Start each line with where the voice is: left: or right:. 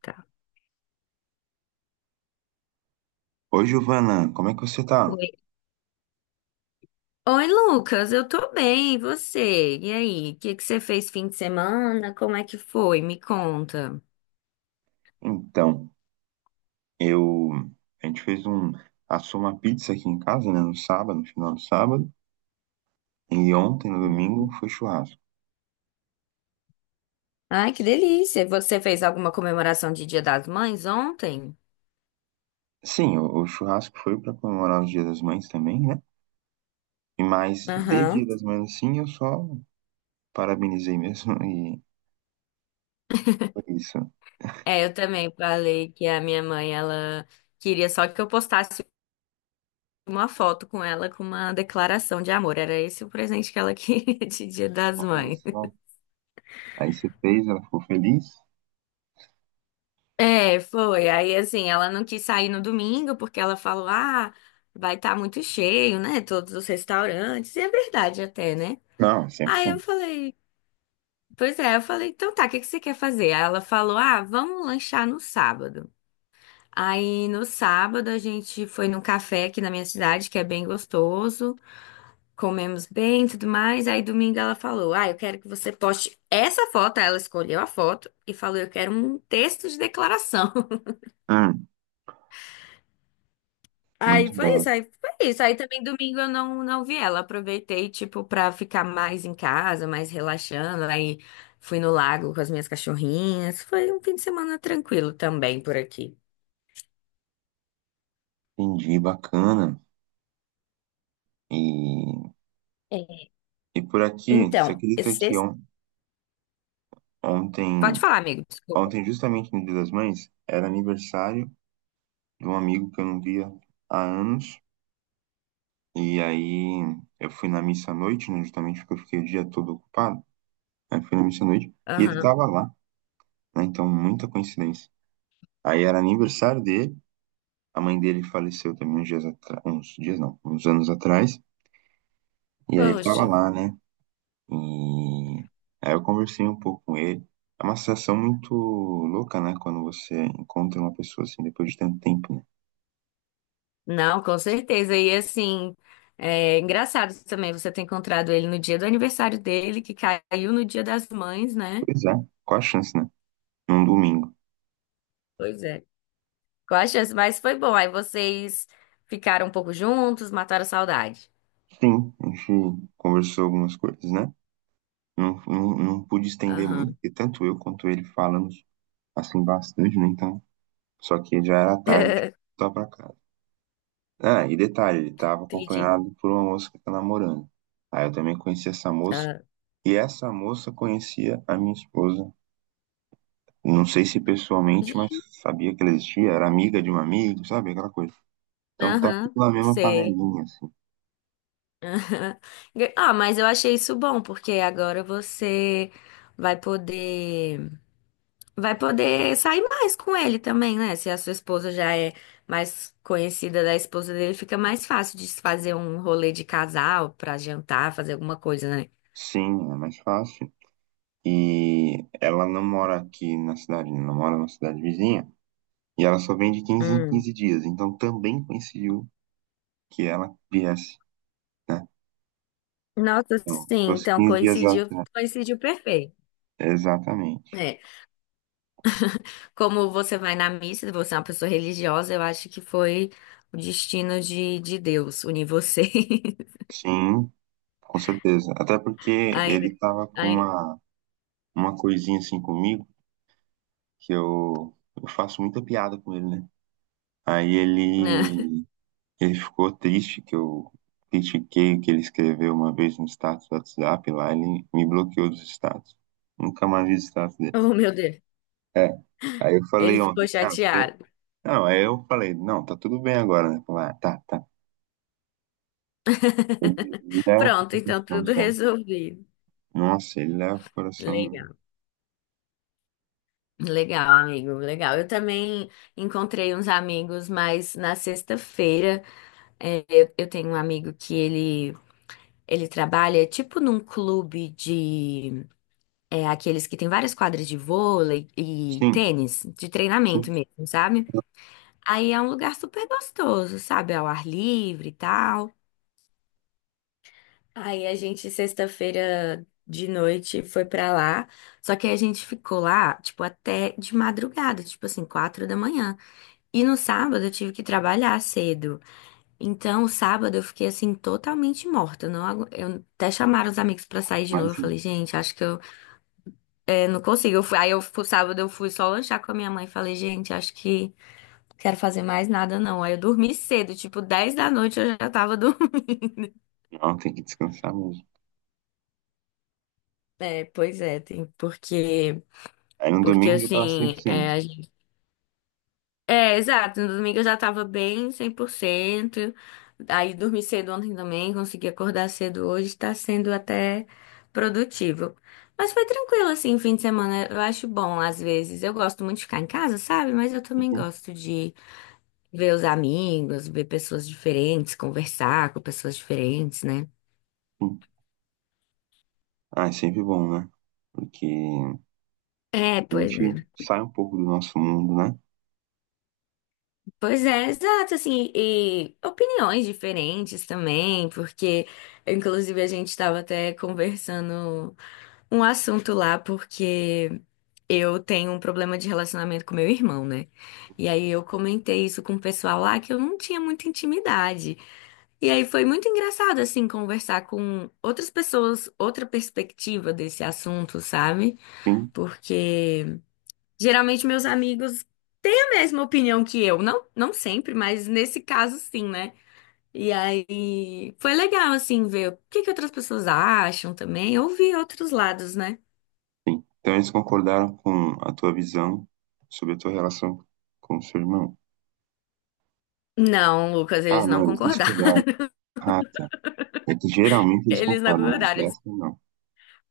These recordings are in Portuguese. left: Tá.
right: Oi, Giovana, como é que você tá?
left: Oi. Oi, Lucas, eu tô bem, e você? E aí, o que que você fez fim de semana? Como é que foi? Me conta.
right: Então, eu. A gente fez um. Assou uma pizza aqui em casa, né, no sábado, no final do sábado. E ontem, no domingo, foi churrasco.
left: Ai, que delícia! Você fez alguma comemoração de Dia das Mães ontem?
right: Sim, o churrasco foi para comemorar o Dia das Mães também, né? E mais de Dia
left: Aham.
right: das Mães, assim, eu só parabenizei mesmo e foi isso.
left: É, eu também falei que a minha mãe, ela queria só que eu postasse uma foto com ela com uma declaração de amor. Era esse o presente que ela queria de Dia das
right: Olha
left: Mães.
right: só. Aí você fez, ela ficou feliz?
left: É, foi. Aí, assim, ela não quis sair no domingo porque ela falou: ah, vai estar muito cheio, né? Todos os restaurantes. E é verdade até, né?
right: Não,
left: Aí eu
right: 100%.
left: falei: pois é, eu falei: então tá, o que que você quer fazer? Aí ela falou: ah, vamos lanchar no sábado. Aí no sábado a gente foi num café aqui na minha cidade, que é bem gostoso. Comemos bem e tudo mais. Aí domingo ela falou: ah, eu quero que você poste essa foto. Aí ela escolheu a foto e falou: eu quero um texto de declaração.
right: Hum,
left: Aí
right: muito
left: foi
right: bom.
left: isso, aí foi isso. Aí também domingo eu não vi ela. Aproveitei, tipo, pra ficar mais em casa, mais relaxando. Aí fui no lago com as minhas cachorrinhas. Foi um fim de semana tranquilo também por aqui.
right: Entendi, bacana. E,
left: É.
right: e por aqui, você
left: Então,
right: acredita que
left: esse...
right: ontem.
left: pode falar, amigo, desculpa.
right: Ontem, justamente no Dia das Mães, era aniversário de um amigo que eu não via há anos. E aí eu fui na missa à noite, né, justamente porque eu fiquei o dia todo ocupado. Aí fui na missa à noite e ele
left: Aham.
right: tava lá, né? Então, muita coincidência. Aí era aniversário dele, a mãe dele faleceu também uns dias não, uns anos atrás. E aí ele tava
left: Poxa.
right: lá, né? E aí eu conversei um pouco com ele. É uma sensação muito louca, né? Quando você encontra uma pessoa assim depois de tanto tempo, né?
left: Não, com certeza. E assim, é engraçado também você ter encontrado ele no dia do aniversário dele, que caiu no dia das mães, né?
right: Pois é, qual a chance, né? Num domingo.
left: Pois é. Qual a chance? Mas foi bom. Aí vocês ficaram um pouco juntos, mataram a saudade.
right: Sim, a gente conversou algumas coisas, né? Não, pude estender muito,
left: Aham.
right: porque tanto eu quanto ele falamos assim bastante, né? Então, só que já era tarde, tá pra casa. Ah, e detalhe, ele tava
left: Entendi.
right: acompanhado por uma moça que tá namorando. Aí eu também conheci essa moça,
left: Ah,
right: e essa moça conhecia a minha esposa. Não sei se pessoalmente, mas sabia que ela existia, era amiga de um amigo, sabe? Aquela coisa. Então tá tudo
left: Aham.
right: na mesma
left: Sei.
right: panelinha, assim.
left: Aham. Ah, mas eu achei isso bom, porque agora você vai poder vai poder sair mais com ele também, né? Se a sua esposa já é mais conhecida da esposa dele, fica mais fácil de se fazer um rolê de casal pra jantar, fazer alguma coisa, né?
right: Sim, é mais fácil. E ela não mora aqui na cidade, ela mora na cidade vizinha. E ela só vem de quinze em
left: Hum.
right: 15 dias. Então também coincidiu que ela viesse, né?
left: Nossa,
right: Então, se
left: sim,
right: fosse
left: então
right: 15 dias, exa-
left: coincidiu, coincidiu perfeito.
right: exatamente.
left: É, como você vai na missa, você é uma pessoa religiosa, eu acho que foi o destino de Deus unir você.
right: Sim, com certeza. Até porque
left: Ainda.
right: ele tava com
left: Ai,
right: uma coisinha assim comigo, que eu faço muita piada com ele, né? Aí
left: né?
right: ele Ele ficou triste que eu critiquei o que ele escreveu uma vez no status do WhatsApp lá, ele me bloqueou dos status. Nunca mais vi o status dele.
left: Oh, meu Deus.
right: É. Aí eu falei
left: Ele
right: ontem,
left: ficou
right: cara, você...
left: chateado.
right: não, aí eu falei, não, tá tudo bem agora, né? Falei, ah, tá, tá. Ele leva
left: Pronto,
right: pro
left: então
right: coração,
left: tudo
right: sabe?
left: resolvido.
right: Nossa, ele leva pro coração mesmo.
left: Legal. Legal, amigo. Legal. Eu também encontrei uns amigos, mas na sexta-feira, é, eu tenho um amigo que ele trabalha tipo num clube de É aqueles que tem várias quadras de vôlei e
right: Sim,
left: tênis, de treinamento
right: sim,
left: mesmo, sabe? Aí é um lugar super gostoso, sabe? Ao ar livre e tal. Aí a gente, sexta-feira de noite, foi pra lá. Só que aí a gente ficou lá, tipo, até de madrugada, tipo assim, 4 da manhã. E no sábado eu tive que trabalhar cedo. Então, o sábado eu fiquei, assim, totalmente morta. Eu Não, eu até chamaram os amigos pra sair de novo. Eu
right: imagina.
left: falei, gente, acho que eu não consigo. Aí eu fui, sábado eu fui só lanchar com a minha mãe. Falei, gente, acho que não quero fazer mais nada não. Aí eu dormi cedo, tipo 10 da noite eu já tava dormindo.
right: Não, tem que descansar mesmo.
left: É, pois é, tem, porque,
right: Aí no
left: porque
right: domingo já tava
left: assim,
right: 100%.
left: é, é, exato, no domingo eu já tava bem 100%. Aí dormi cedo ontem também, consegui acordar cedo hoje, tá sendo até produtivo. Mas foi tranquilo assim, fim de semana. Eu acho bom às vezes. Eu gosto muito de ficar em casa, sabe? Mas eu também
right: Uhum,
left: gosto de ver os amigos, ver pessoas diferentes, conversar com pessoas diferentes, né?
right: sim. Ah, é sempre bom, né? Porque
left: É,
right: a
left: pois é.
right: gente sai um pouco do nosso mundo, né?
left: Pois é, exato, assim, e opiniões diferentes também, porque inclusive a gente estava até conversando um assunto lá, porque eu tenho um problema de relacionamento com meu irmão, né? E aí eu comentei isso com o pessoal lá que eu não tinha muita intimidade. E aí foi muito engraçado, assim, conversar com outras pessoas, outra perspectiva desse assunto, sabe?
right: Sim.
left: Porque geralmente meus amigos têm a mesma opinião que eu. Não, não sempre, mas nesse caso sim, né? E aí foi legal, assim, ver o que que outras pessoas acham também. Ouvir outros lados, né?
right: Sim. Então eles concordaram com a tua visão sobre a tua relação com o seu irmão.
left: Não, Lucas,
right: Ah,
left: eles não
right: não, eles
left: concordaram.
right: discordaram. Ah, tá. É que geralmente eles
left: Eles não
right: concordam, mas
left: concordaram. Eles...
right: dessa não.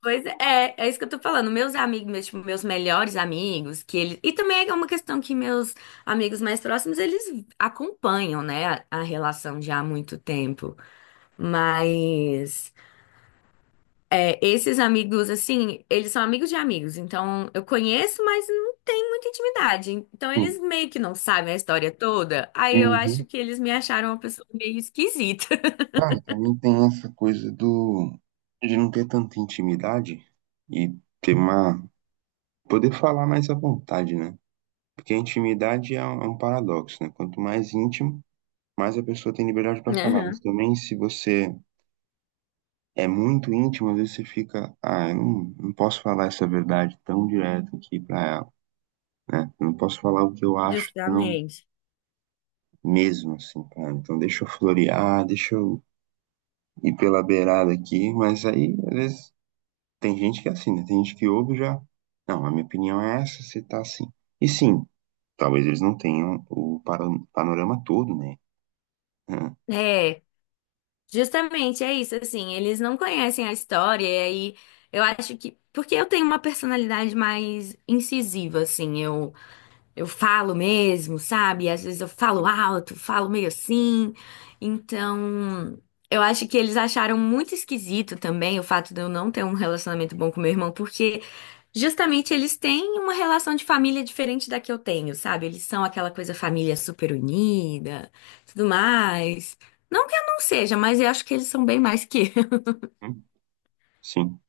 left: Pois é, é isso que eu tô falando. Meus amigos, meus, tipo, meus melhores amigos, que eles. E também é uma questão que meus amigos mais próximos, eles acompanham, né, a relação já há muito tempo. Mas. É, esses amigos, assim, eles são amigos de amigos, então eu conheço, mas não tem muita intimidade. Então
right: Sim.
left: eles meio que não sabem a história toda. Aí eu
right: Uhum.
left: acho que eles me acharam uma pessoa meio esquisita.
right: Ah, e também tem essa coisa do de não ter tanta intimidade e ter uma poder falar mais à vontade, né? Porque a intimidade é um paradoxo, né? Quanto mais íntimo, mais a pessoa tem liberdade para falar. Mas
left: Aham,
right: também se você é muito íntimo, às vezes você fica, ah, eu não posso falar essa verdade tão direto aqui pra ela, né? Eu não posso falar o que eu acho tão
left: Justamente.
right: mesmo, assim, pra ela. Então deixa eu florear, deixa eu ir pela beirada aqui, mas aí, às vezes, tem gente que é assim, né? Tem gente que ouve e já, não, a minha opinião é essa, você tá assim. E sim, talvez eles não tenham o panorama todo, né? Hum,
left: É, justamente é isso, assim, eles não conhecem a história, e aí eu acho que. Porque eu tenho uma personalidade mais incisiva, assim, Eu falo mesmo, sabe? Às vezes eu falo alto, falo meio assim. Então, eu acho que eles acharam muito esquisito também o fato de eu não ter um relacionamento bom com meu irmão, porque justamente eles têm uma relação de família diferente da que eu tenho, sabe? Eles são aquela coisa família super unida, tudo mais. Não que eu não seja, mas eu acho que eles são bem mais que eu.
right: sim,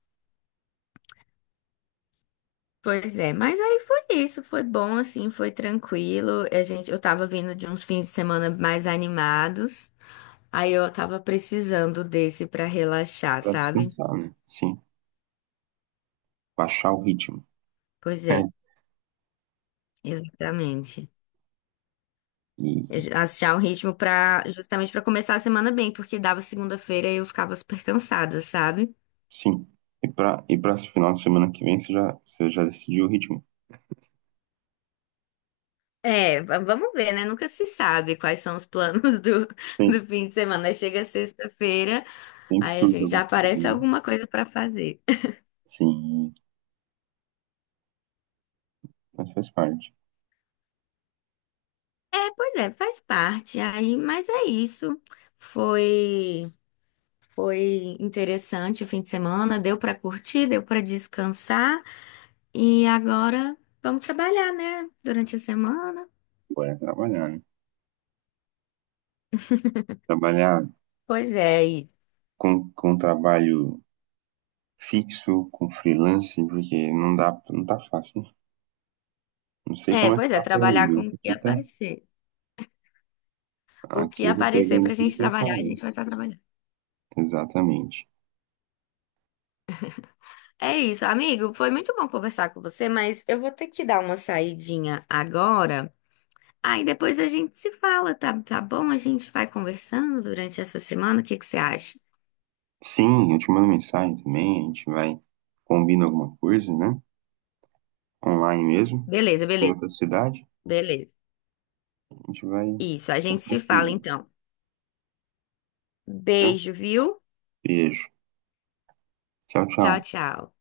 left: Pois é, mas aí foi isso, foi bom assim, foi tranquilo. A gente, eu tava vindo de uns fins de semana mais animados. Aí eu tava precisando desse pra relaxar,
right: pra
left: sabe?
right: descansar, né? Sim, baixar o ritmo.
left: Pois
right: É.
left: é, exatamente. Eu
right: E
left: já- achar um ritmo para justamente pra começar a semana bem, porque dava segunda-feira e eu ficava super cansada, sabe?
right: sim. E para esse final de semana que vem, você já decidiu o ritmo?
left: É, vamos ver, né? Nunca se sabe quais são os planos do,
right: Sim.
left: do fim de semana. Aí Chega sexta-feira,
right: Sempre
left: aí a
right: surge
left: gente já
right: alguma coisa.
left: aparece
right: Né?
left: alguma coisa pra fazer.
right: Sim, mas faz parte.
left: É, pois é, faz parte aí, mas é isso. Foi Foi interessante o fim de semana, deu para curtir, deu para descansar e agora vamos trabalhar, né? Durante a semana.
right: Agora é trabalhar, né? Trabalhar
left: Pois é, e...
right: com um trabalho fixo, com freelance, porque não dá, não tá fácil. Né? Não sei
left: é,
right: como é que
left: pois é,
right: tá por aí,
left: trabalhar
right: mas
left: com o que
right: aqui tá.
left: aparecer. O que
right: Aqui eu tô
left: aparecer
right: pegando
left: pra
right: tudo
left: gente
right: que
left: trabalhar, a gente vai
right: aparece.
left: estar trabalhando.
right: Exatamente.
left: É isso, amigo, foi muito bom conversar com você, mas eu vou ter que dar uma saidinha agora. Aí depois a gente se fala, tá, tá bom? A gente vai conversando durante essa semana, o que que você acha?
right: Sim, eu te mando mensagem também, a gente vai combina alguma coisa, né? Online mesmo,
left: Beleza,
right: em
left: beleza,
right: outra cidade.
left: beleza.
right: A gente vai
left: Isso, a gente se fala
right: compartilhando.
left: então.
right: Tranquilo.
left: Beijo, viu?
right: Beijo. Tchau,
left: Tchau,
right: tchau.
left: tchau.